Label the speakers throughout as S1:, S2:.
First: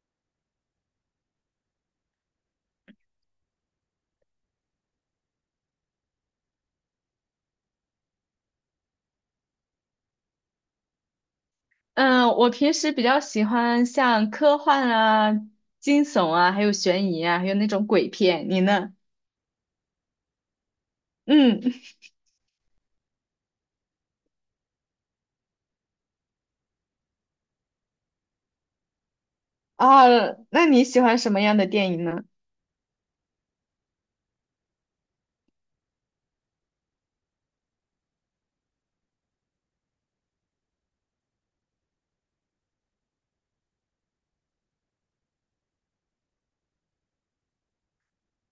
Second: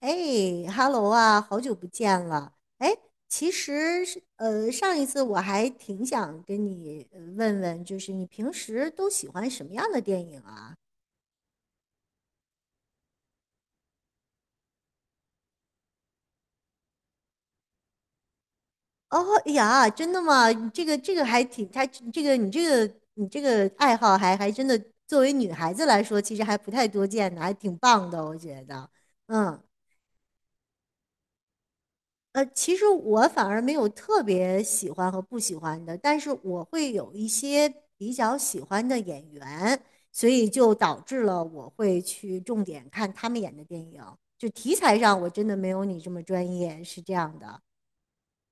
S1: 哎，Hello 啊，好久不见了。哎，其实是上一次我还挺想跟你问问，就是你平时都喜欢什么样的电影啊？
S2: 嗯，我平时比较喜欢像科幻啊、惊悚啊，还有悬疑啊，还有那种鬼片。你呢？
S1: 哦，哎呀，真的吗？你这个还
S2: 嗯，
S1: 挺，还这个你这个你这个爱好还真的，作为女孩子来说，其实还不太多见的，还挺棒的，我觉得。嗯
S2: 啊，那你喜欢什么样的电影呢？
S1: 其实我反而没有特别喜欢和不喜欢的，但是我会有一些比较喜欢的演员，所以就导致了我会去重点看他们演的电影。就题材上，我真的没有你这么专业，是这样的。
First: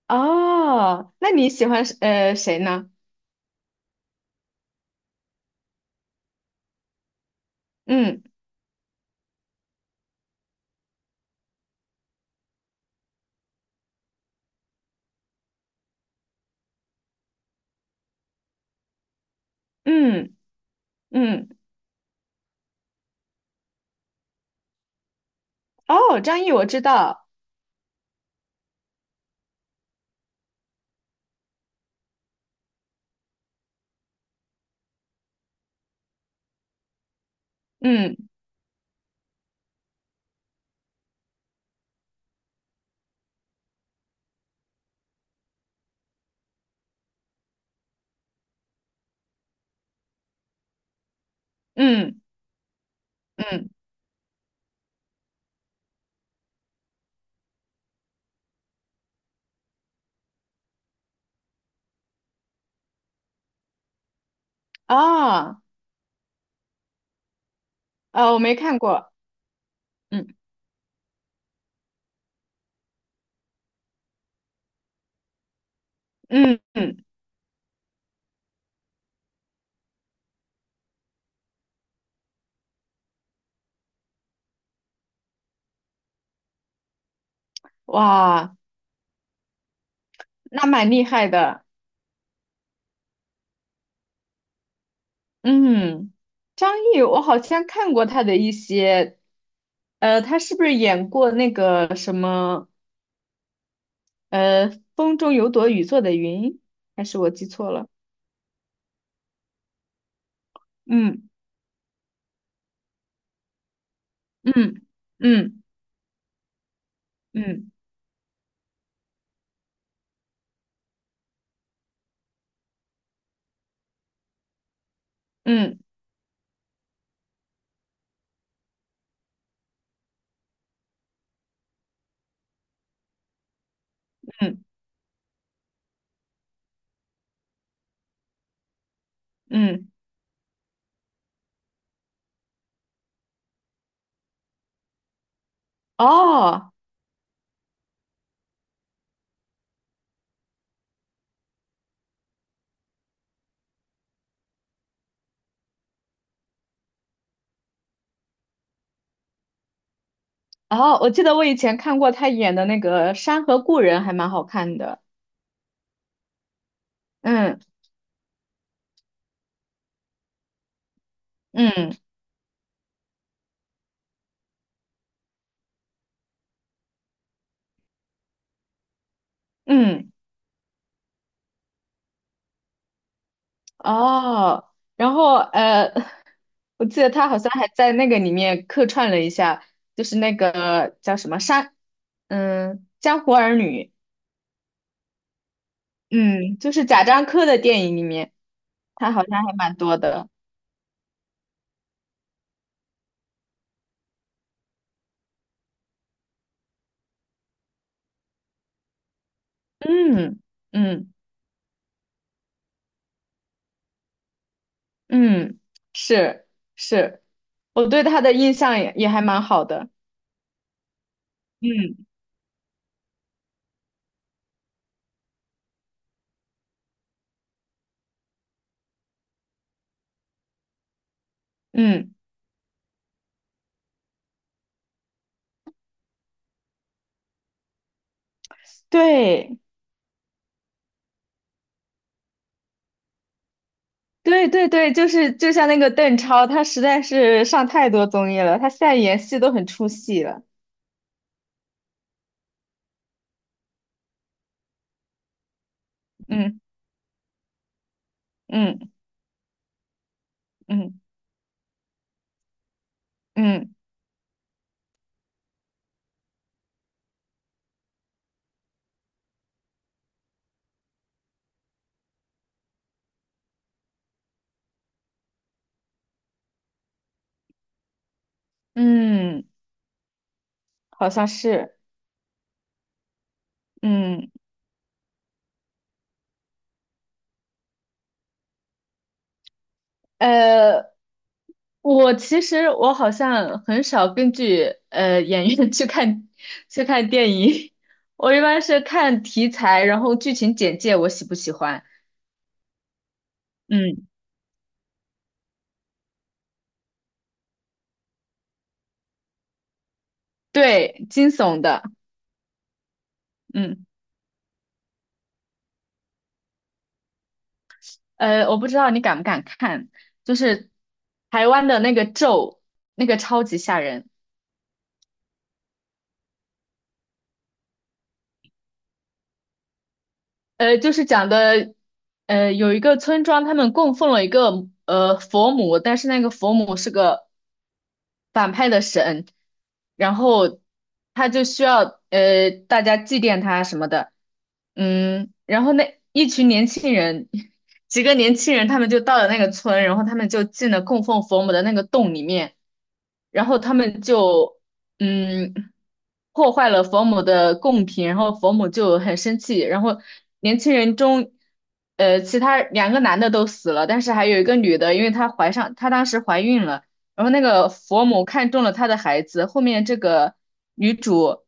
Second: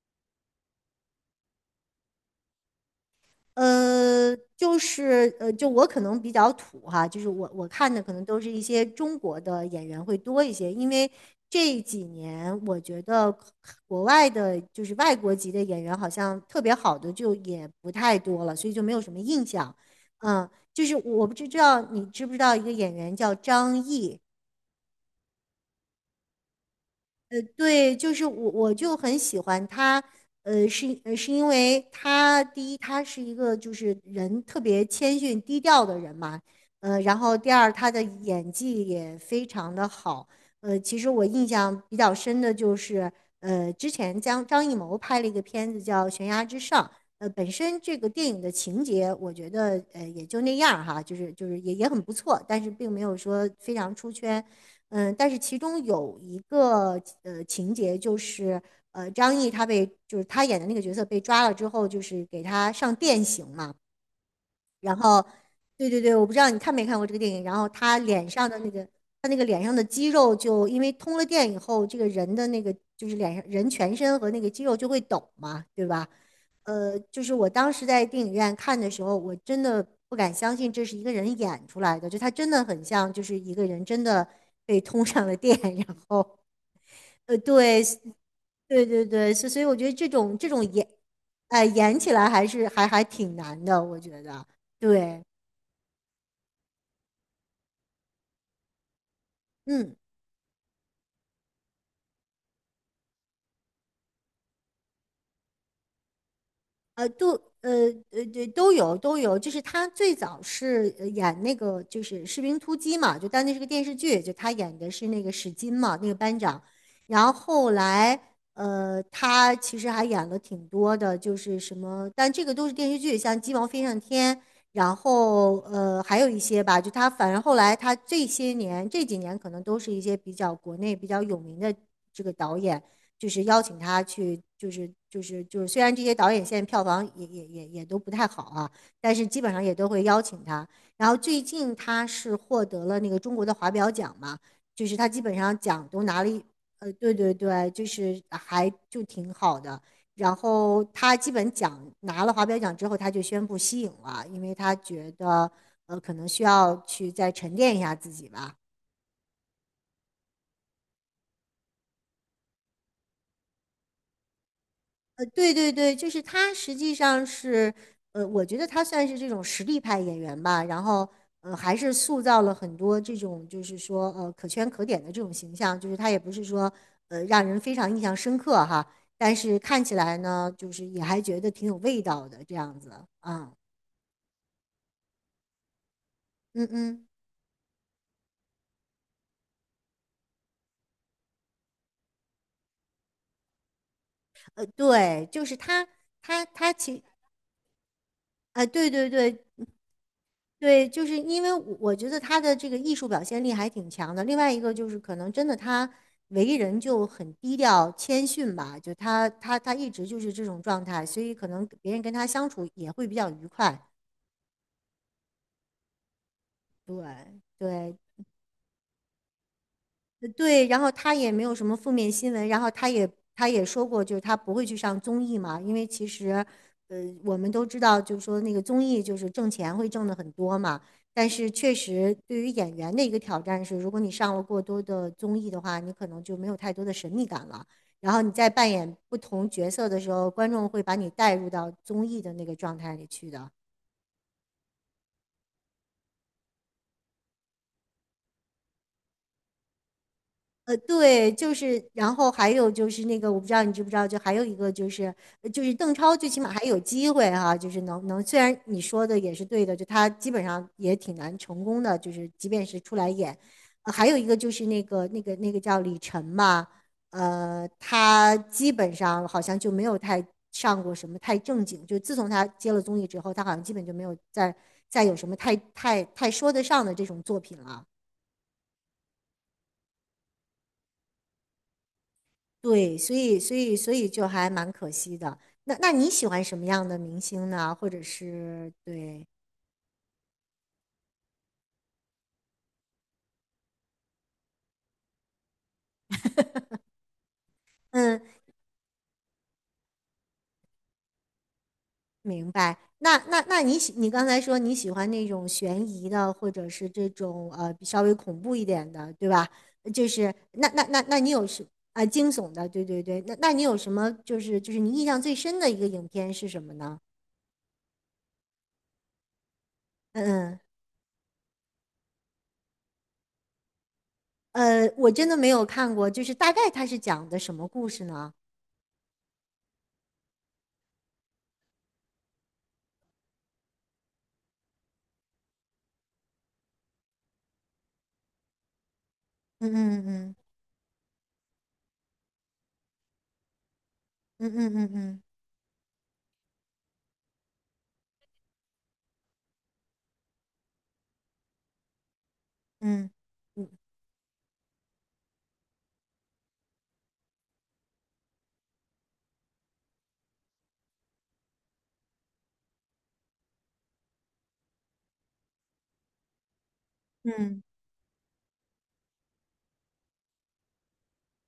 S2: 哦，那你喜欢谁呢？
S1: 就是就我可能比较土哈，就是我看的可
S2: 嗯
S1: 能都是一些中国的演员会多一些，因为这几年我觉得国外的，就是外国籍的演员好像特别好的就也不太多了，所以就没有什么印象。
S2: 嗯
S1: 就是我不知
S2: 嗯，
S1: 道你知不知道一个演员叫张译。
S2: 哦，张译我知道，
S1: 对，就是我就很喜欢他。是因为他第一，他是一个就是人特别谦逊低调的人嘛。然后第二，他的
S2: 嗯
S1: 演技也非常的好。其实我印象比较深的就是，之前张艺谋拍了一个片子叫《悬崖之上》。本身这个电影的情节，我觉得也就那样儿哈，就是也很不
S2: 嗯
S1: 错，但是并没有说
S2: 嗯，
S1: 非常出圈。但是其中有一个情节就是，张译他被就是他演的那个角色被抓了之后，就是给他上电刑嘛。然后，
S2: 哦，
S1: 对对对，我不知道你看没看过这个电影。然后他脸
S2: 我
S1: 上
S2: 没
S1: 的那
S2: 看
S1: 个，
S2: 过，
S1: 他那个脸上的肌肉
S2: 嗯
S1: 就因为通了电以后，这个人的那个就是脸上人全身和那个肌肉就会抖嘛，对吧？
S2: 嗯嗯，
S1: 就是我当时在电影院看的时候，我真的不敢相信这是一个人演出来的，就他真的很像，就是一个人真的被通上了电，然后对，
S2: 哇，
S1: 对对对，所以我觉得这种
S2: 那
S1: 演，
S2: 蛮厉害的。
S1: 哎、演起来还是还挺难的，我觉得，对。
S2: 嗯，张译，我好像看过他的一些，
S1: 嗯，
S2: 他是不是演过那个什么，呃，《风中有朵雨做的云》，还
S1: 呃，
S2: 是我
S1: 都
S2: 记
S1: 呃
S2: 错了？
S1: 对都有都有，就是他最早是
S2: 嗯
S1: 演那个就是《士兵突击》嘛，就当那是个电视剧，就他演
S2: 嗯
S1: 的是那个史
S2: 嗯
S1: 金嘛，那个班长。然后
S2: 嗯
S1: 后来，他其实还演了挺多的，就是什么，但这个都是电视剧，像《鸡毛飞上天》，然后
S2: 嗯
S1: 还有一些吧，就他反正后来他这些年这几年可能都是一些比较国内比较有名的这个导演。就是邀请他去，
S2: 嗯
S1: 就是，虽然这些导演现在票房也都不太好啊，但是基本上也
S2: 嗯，
S1: 都会邀请他。然后最近他是获得了那个中国的华表奖嘛，就是他基本上奖都拿了一，
S2: 哦
S1: 对对对，就是还就挺好的。然后他基本奖拿了华表奖之后，他就宣布息影了，因为他觉得可能需要去再沉淀一下自己吧。
S2: 哦，我记得我以前看过他演的那个《山河故人》，还蛮好看的。
S1: 对对对，就是他实际上
S2: 嗯
S1: 是，我觉得他算是这种实力派演员吧，然后还是
S2: 嗯
S1: 塑造了很多这种就是说可圈可点的这种形象，就是他也不是说让人非常印象深刻哈，但是看起
S2: 嗯。
S1: 来呢，就是也还觉得挺有味道的这样子啊。
S2: 哦，然后
S1: 嗯
S2: 我记
S1: 嗯，
S2: 得他好像还在那个里面客串了一下，就是那个叫什么山，嗯，江湖儿女，
S1: 对，就是他他
S2: 嗯，就
S1: 他
S2: 是
S1: 其
S2: 贾樟柯的电影里面，
S1: 啊、对对
S2: 他好
S1: 对。
S2: 像还蛮多的，
S1: 对，就是因为我觉得他的这个艺术表现力还挺强的。另外一个就是，可能真的他为人就很低调谦逊吧，就他一直就是
S2: 嗯
S1: 这种状态，
S2: 嗯
S1: 所以可能别人跟他相处也会比较愉快。
S2: 嗯，是是，
S1: 对
S2: 我
S1: 对，
S2: 对他的印象也还蛮好的，
S1: 对，然后他也没有什么负
S2: 嗯
S1: 面新闻，然后他也说过，就是他不会去上综艺嘛，因为其实，呃，我们都知道，就是说那个综艺就是挣钱会挣的很多嘛，但是确
S2: 嗯，
S1: 实对于演员的一个挑战是，如果你上了过多的综艺的话，你可能就没有太多的神秘感了，然后你在扮演不同
S2: 对
S1: 角色的时候，观众会把你带入到综艺的那个状态里去的。
S2: 对对对，就是就像那个邓超，他实在是上太多综艺了，他现在演戏都很出戏了。
S1: 对，就是，然后还有就是那个，我不知道你知不知道，就还有一个就是，就是邓超最起码
S2: 嗯。
S1: 还有机会哈、就是能，虽然你
S2: 嗯
S1: 说的也是对的，就他基本上也
S2: 嗯
S1: 挺难成功的，就是即便是出来演，
S2: 嗯
S1: 还有一个就是那个叫李晨嘛。他基本上好像就没有太上过什么太正经，就自从他接了综艺之后，他好像基本就没有再有什么太说得上的这种作品了。
S2: 嗯，好像是，
S1: 对，所以就
S2: 嗯
S1: 还蛮可惜的。那你喜欢什么样的明星呢？或者是对，
S2: 呃，我其实我好像很少根据演员 去看去看电影，
S1: 嗯，
S2: 我一般是看题材，然后剧情简介我喜不喜欢，
S1: 明白。那
S2: 嗯，
S1: 你刚才说你喜欢那种悬疑的，或者是这种比稍微恐怖一点的，对吧？就是那那那
S2: 对，
S1: 那
S2: 惊
S1: 你有
S2: 悚
S1: 什
S2: 的，
S1: 啊、惊悚的？对对对。那你有
S2: 嗯
S1: 什么就是你印象最深的一个影片是什么呢？
S2: 我不知道你敢不敢看，就
S1: 嗯
S2: 是台湾的那个咒，那个超级吓人。
S1: 嗯，我真的没有看过，就是大概它是讲的什么故事呢？
S2: 就是讲的，有一个村庄，他们供奉了一个佛母，但是那个佛母是个反派的神，
S1: 嗯嗯
S2: 然
S1: 嗯
S2: 后他就需要大家祭奠他什么的，
S1: 嗯嗯嗯嗯。嗯
S2: 嗯，然后那一群年轻人，几个年轻人他们就到了那个村，然后他们就进了供奉佛母的那个洞里面，
S1: 嗯
S2: 然后
S1: 嗯，
S2: 他们就嗯破坏了佛母的贡品，然后佛母就很生气，然后年轻人中。其他两个男的都死了，但是还有一个女的，因为她怀上，她当时怀孕了，然后那
S1: 嗯
S2: 个佛母看中了他的孩子，后面这个女主，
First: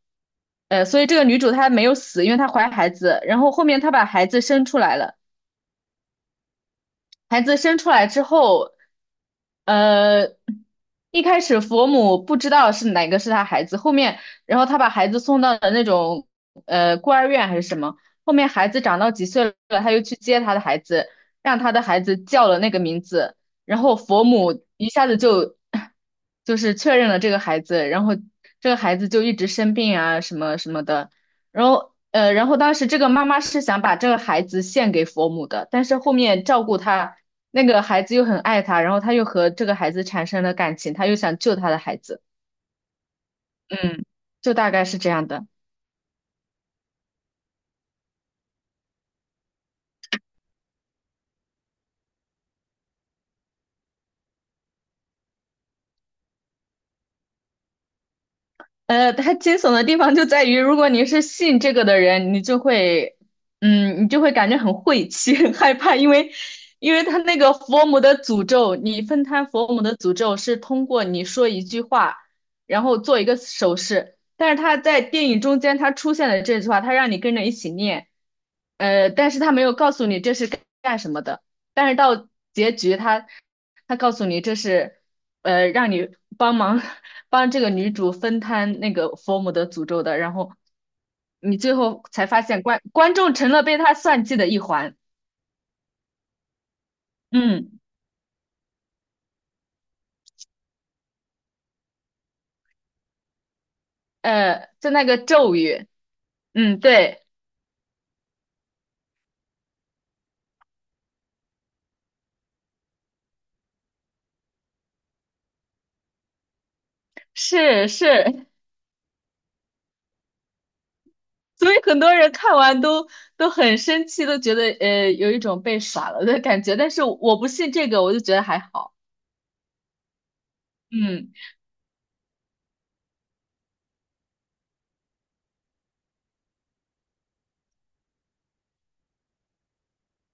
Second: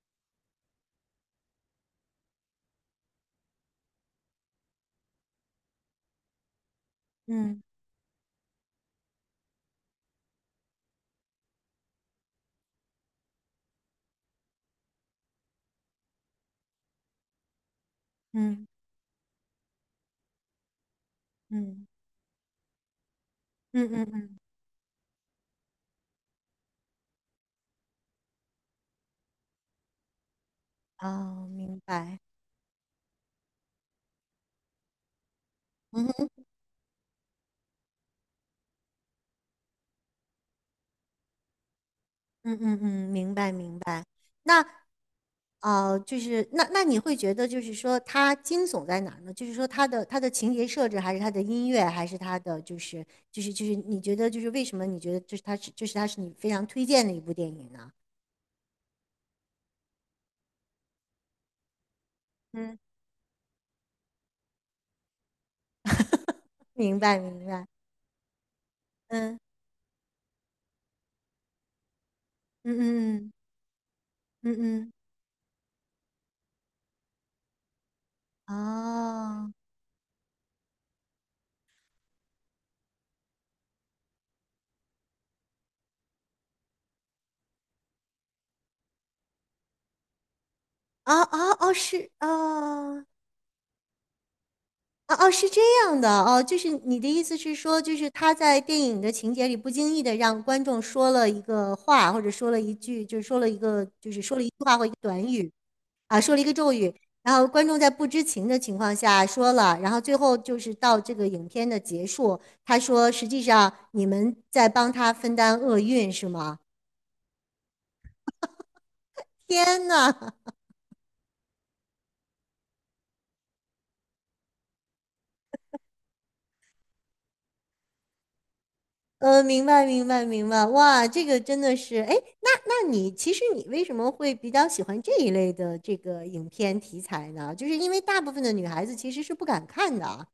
S2: 所以这个女主她没有死，因为她怀孩子，然后后面她把孩子生出来了。孩子
S1: 嗯
S2: 生出来之后，呃，一开始佛母不知道是哪个是他孩子，后面，然后他把孩子送到了那种孤儿院还是什么，后面
S1: 嗯
S2: 孩子长到几岁了，他又去接他的孩子，让他的
S1: 嗯
S2: 孩子叫了那个名字，然
S1: 嗯
S2: 后
S1: 嗯
S2: 佛
S1: 嗯，
S2: 母一下子就 就是确认了这个孩子，然后这个孩子就一直生病啊什么什么的。
S1: 哦，
S2: 然
S1: 明
S2: 后
S1: 白。
S2: 然后当时这个妈妈是想把这个孩子献给佛母的，但是
S1: 嗯
S2: 后
S1: 哼，
S2: 面照顾他那个孩子又很爱他，然后他又和这个孩子产生了感情，他又想救他的孩子，
S1: 嗯嗯嗯，明白明白。
S2: 嗯，就
S1: 那
S2: 大概是这样的。
S1: 就是那你会觉得，就是说它惊悚在哪儿呢？就是说它的情节设置，还是它的音乐，还是它的就是你觉得就是为什么你觉得就是它是你非常推荐的一部电影呢？
S2: 它惊悚的地方就在于，如果你是信这个的人，你就
S1: 嗯，
S2: 会，嗯，你就会感觉很晦气、很害怕，因为，因
S1: 明
S2: 为
S1: 白
S2: 他那
S1: 明
S2: 个
S1: 白。
S2: 佛母的诅咒，你分
S1: 嗯
S2: 摊佛母的诅咒是通过你说一句话，
S1: 嗯
S2: 然后
S1: 嗯
S2: 做一
S1: 嗯
S2: 个手势，但
S1: 嗯
S2: 是他
S1: 嗯，
S2: 在电影中间他出现了这句话，他让你跟着一起念，但是
S1: 哦
S2: 他没有告诉你这是干什么的，但是到结局他告诉你这是，让你帮忙。帮这个女主分摊那个佛母的诅咒的，然后
S1: 哦哦
S2: 你
S1: 哦，
S2: 最后
S1: 是
S2: 才发现观
S1: 哦。
S2: 观众成了被他算计的一环。
S1: 哦哦，是这样的哦，就是你的意思是
S2: 嗯，
S1: 说，就是他在电影的情节里不经意的让观众说了一个话，或者说了一句，就是说了一个，就是说了一句话或一
S2: 就
S1: 个
S2: 那个
S1: 短语。
S2: 咒语，
S1: 啊，说了一个咒
S2: 嗯，
S1: 语，
S2: 对，
S1: 然后观众在不知情的情况下说了，然后最后就是到这个影片的结束，他说实际上你们在帮他分担厄运是吗？
S2: 是是，
S1: 天呐！
S2: 所以很多人看完都很生气，都觉得有一种被耍了的感觉。但是我不信这个，我就觉得还好。
S1: 明白，明白，明白。哇，这
S2: 嗯，
S1: 个真的是，哎，那你其实你为什么会比较喜欢这一类的这个影片题材呢？就是因为大部分的女孩子其实是不敢看的啊。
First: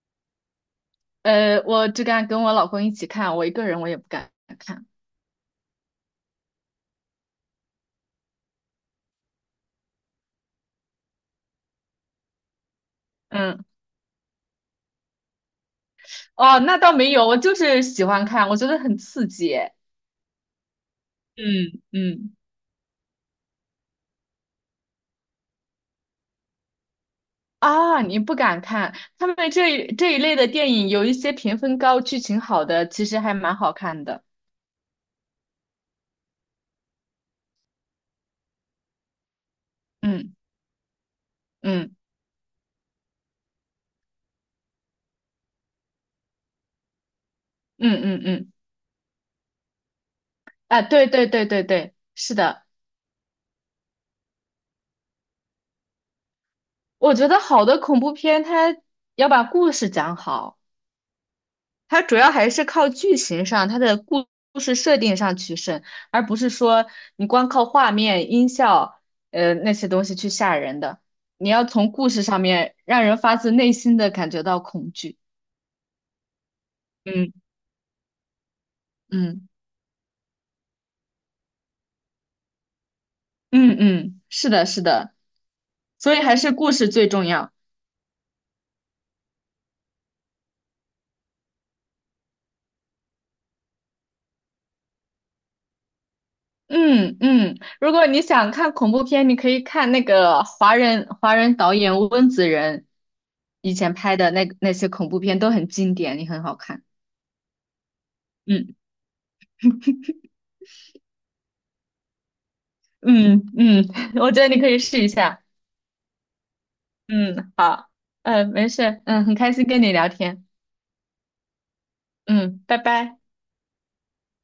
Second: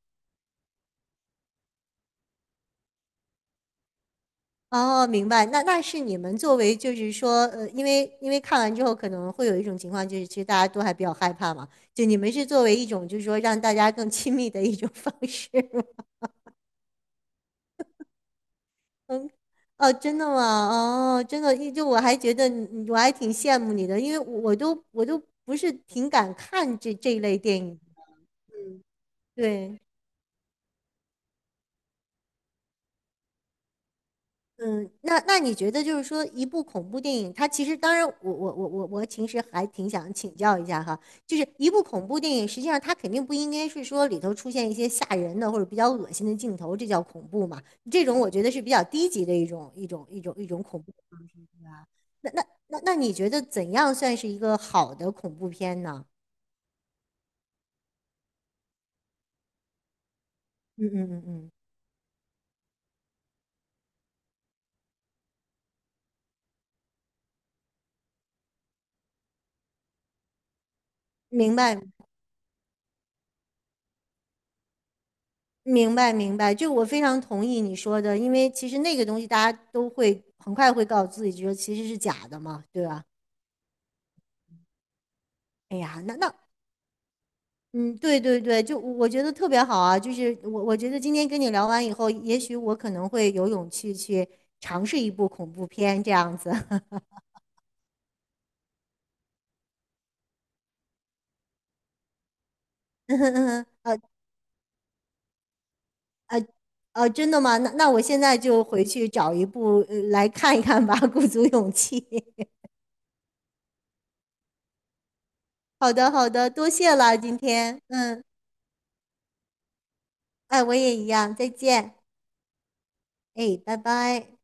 S2: 我只敢跟我老公一起看，我一个人我也不敢看。
S1: 哦，明白。那是你们作为就是说，因为看完之后可能会有一种情况，就是其实大家都还比较害怕嘛。就你们是作为一种就是说让
S2: 嗯，
S1: 大家更亲密的一种方式。
S2: 哦，那倒没有，我就是喜欢看，我觉得很刺
S1: 嗯，
S2: 激。
S1: 哦，真的吗？哦，真的，一
S2: 嗯
S1: 就我还
S2: 嗯。
S1: 觉得你我还挺羡慕你的，因为我都不是挺敢看这一类电影。
S2: 啊，你不敢看他们这
S1: 对，
S2: 一这一类的电影，有一些评分高、剧情好的，其实还蛮好看的。
S1: 嗯，那你觉得就是说，一部恐怖电影，它其实当然我其实还挺想
S2: 嗯
S1: 请教一下哈，就是一部
S2: 嗯
S1: 恐怖电影，实际上它肯定不应该是说里头出现一些吓人的或者比较恶心的镜头，这叫恐怖嘛？
S2: 嗯
S1: 这种
S2: 嗯
S1: 我觉得
S2: 嗯，
S1: 是比较低级的一种恐
S2: 啊，
S1: 怖的
S2: 对
S1: 方
S2: 对
S1: 式，
S2: 对对
S1: 对吧？
S2: 对，
S1: 那
S2: 是
S1: 那
S2: 的，
S1: 那你觉得怎样算是一个好的恐怖片呢？
S2: 我觉得好的恐怖片，它要把故事讲好，
S1: 嗯嗯嗯嗯，
S2: 它主要还是靠剧情上，它的故事设定上取胜，而不是说你光靠画面、音效，那些东西去吓人的。你
S1: 明
S2: 要
S1: 白。
S2: 从故事上面让人发自内心的感觉到恐惧。
S1: 明白，明白，就我非常
S2: 嗯
S1: 同意你说的，因为其实那个东西
S2: 嗯。
S1: 大家都会很快会告诉自己，觉得其实是假的嘛，对吧？
S2: 嗯嗯，是的，是的，
S1: 哎呀，
S2: 所
S1: 那
S2: 以
S1: 那，
S2: 还是故事最重要。
S1: 嗯，对对对，就我觉得特别好啊，就是我觉得今天跟你聊完以后，也许我可能会有勇气去尝试一部恐怖片这样子。
S2: 嗯嗯，如果你想看恐怖片，你可以看那个华人导演温子仁
S1: 嗯嗯嗯
S2: 以前
S1: 呃
S2: 拍的那那些恐怖片都很经典，也
S1: 呃
S2: 很好看。
S1: 真的吗？那我现在就
S2: 嗯
S1: 回去找一部来看一看吧，鼓足勇气。
S2: 嗯嗯，我觉得你可以试一下。
S1: 好的，好的，多谢了今
S2: 嗯，
S1: 天，
S2: 好，
S1: 嗯，
S2: 嗯、没事，嗯，很开心跟你聊天。
S1: 哎，我也一样，再见。
S2: 嗯，拜拜。
S1: 哎，拜拜。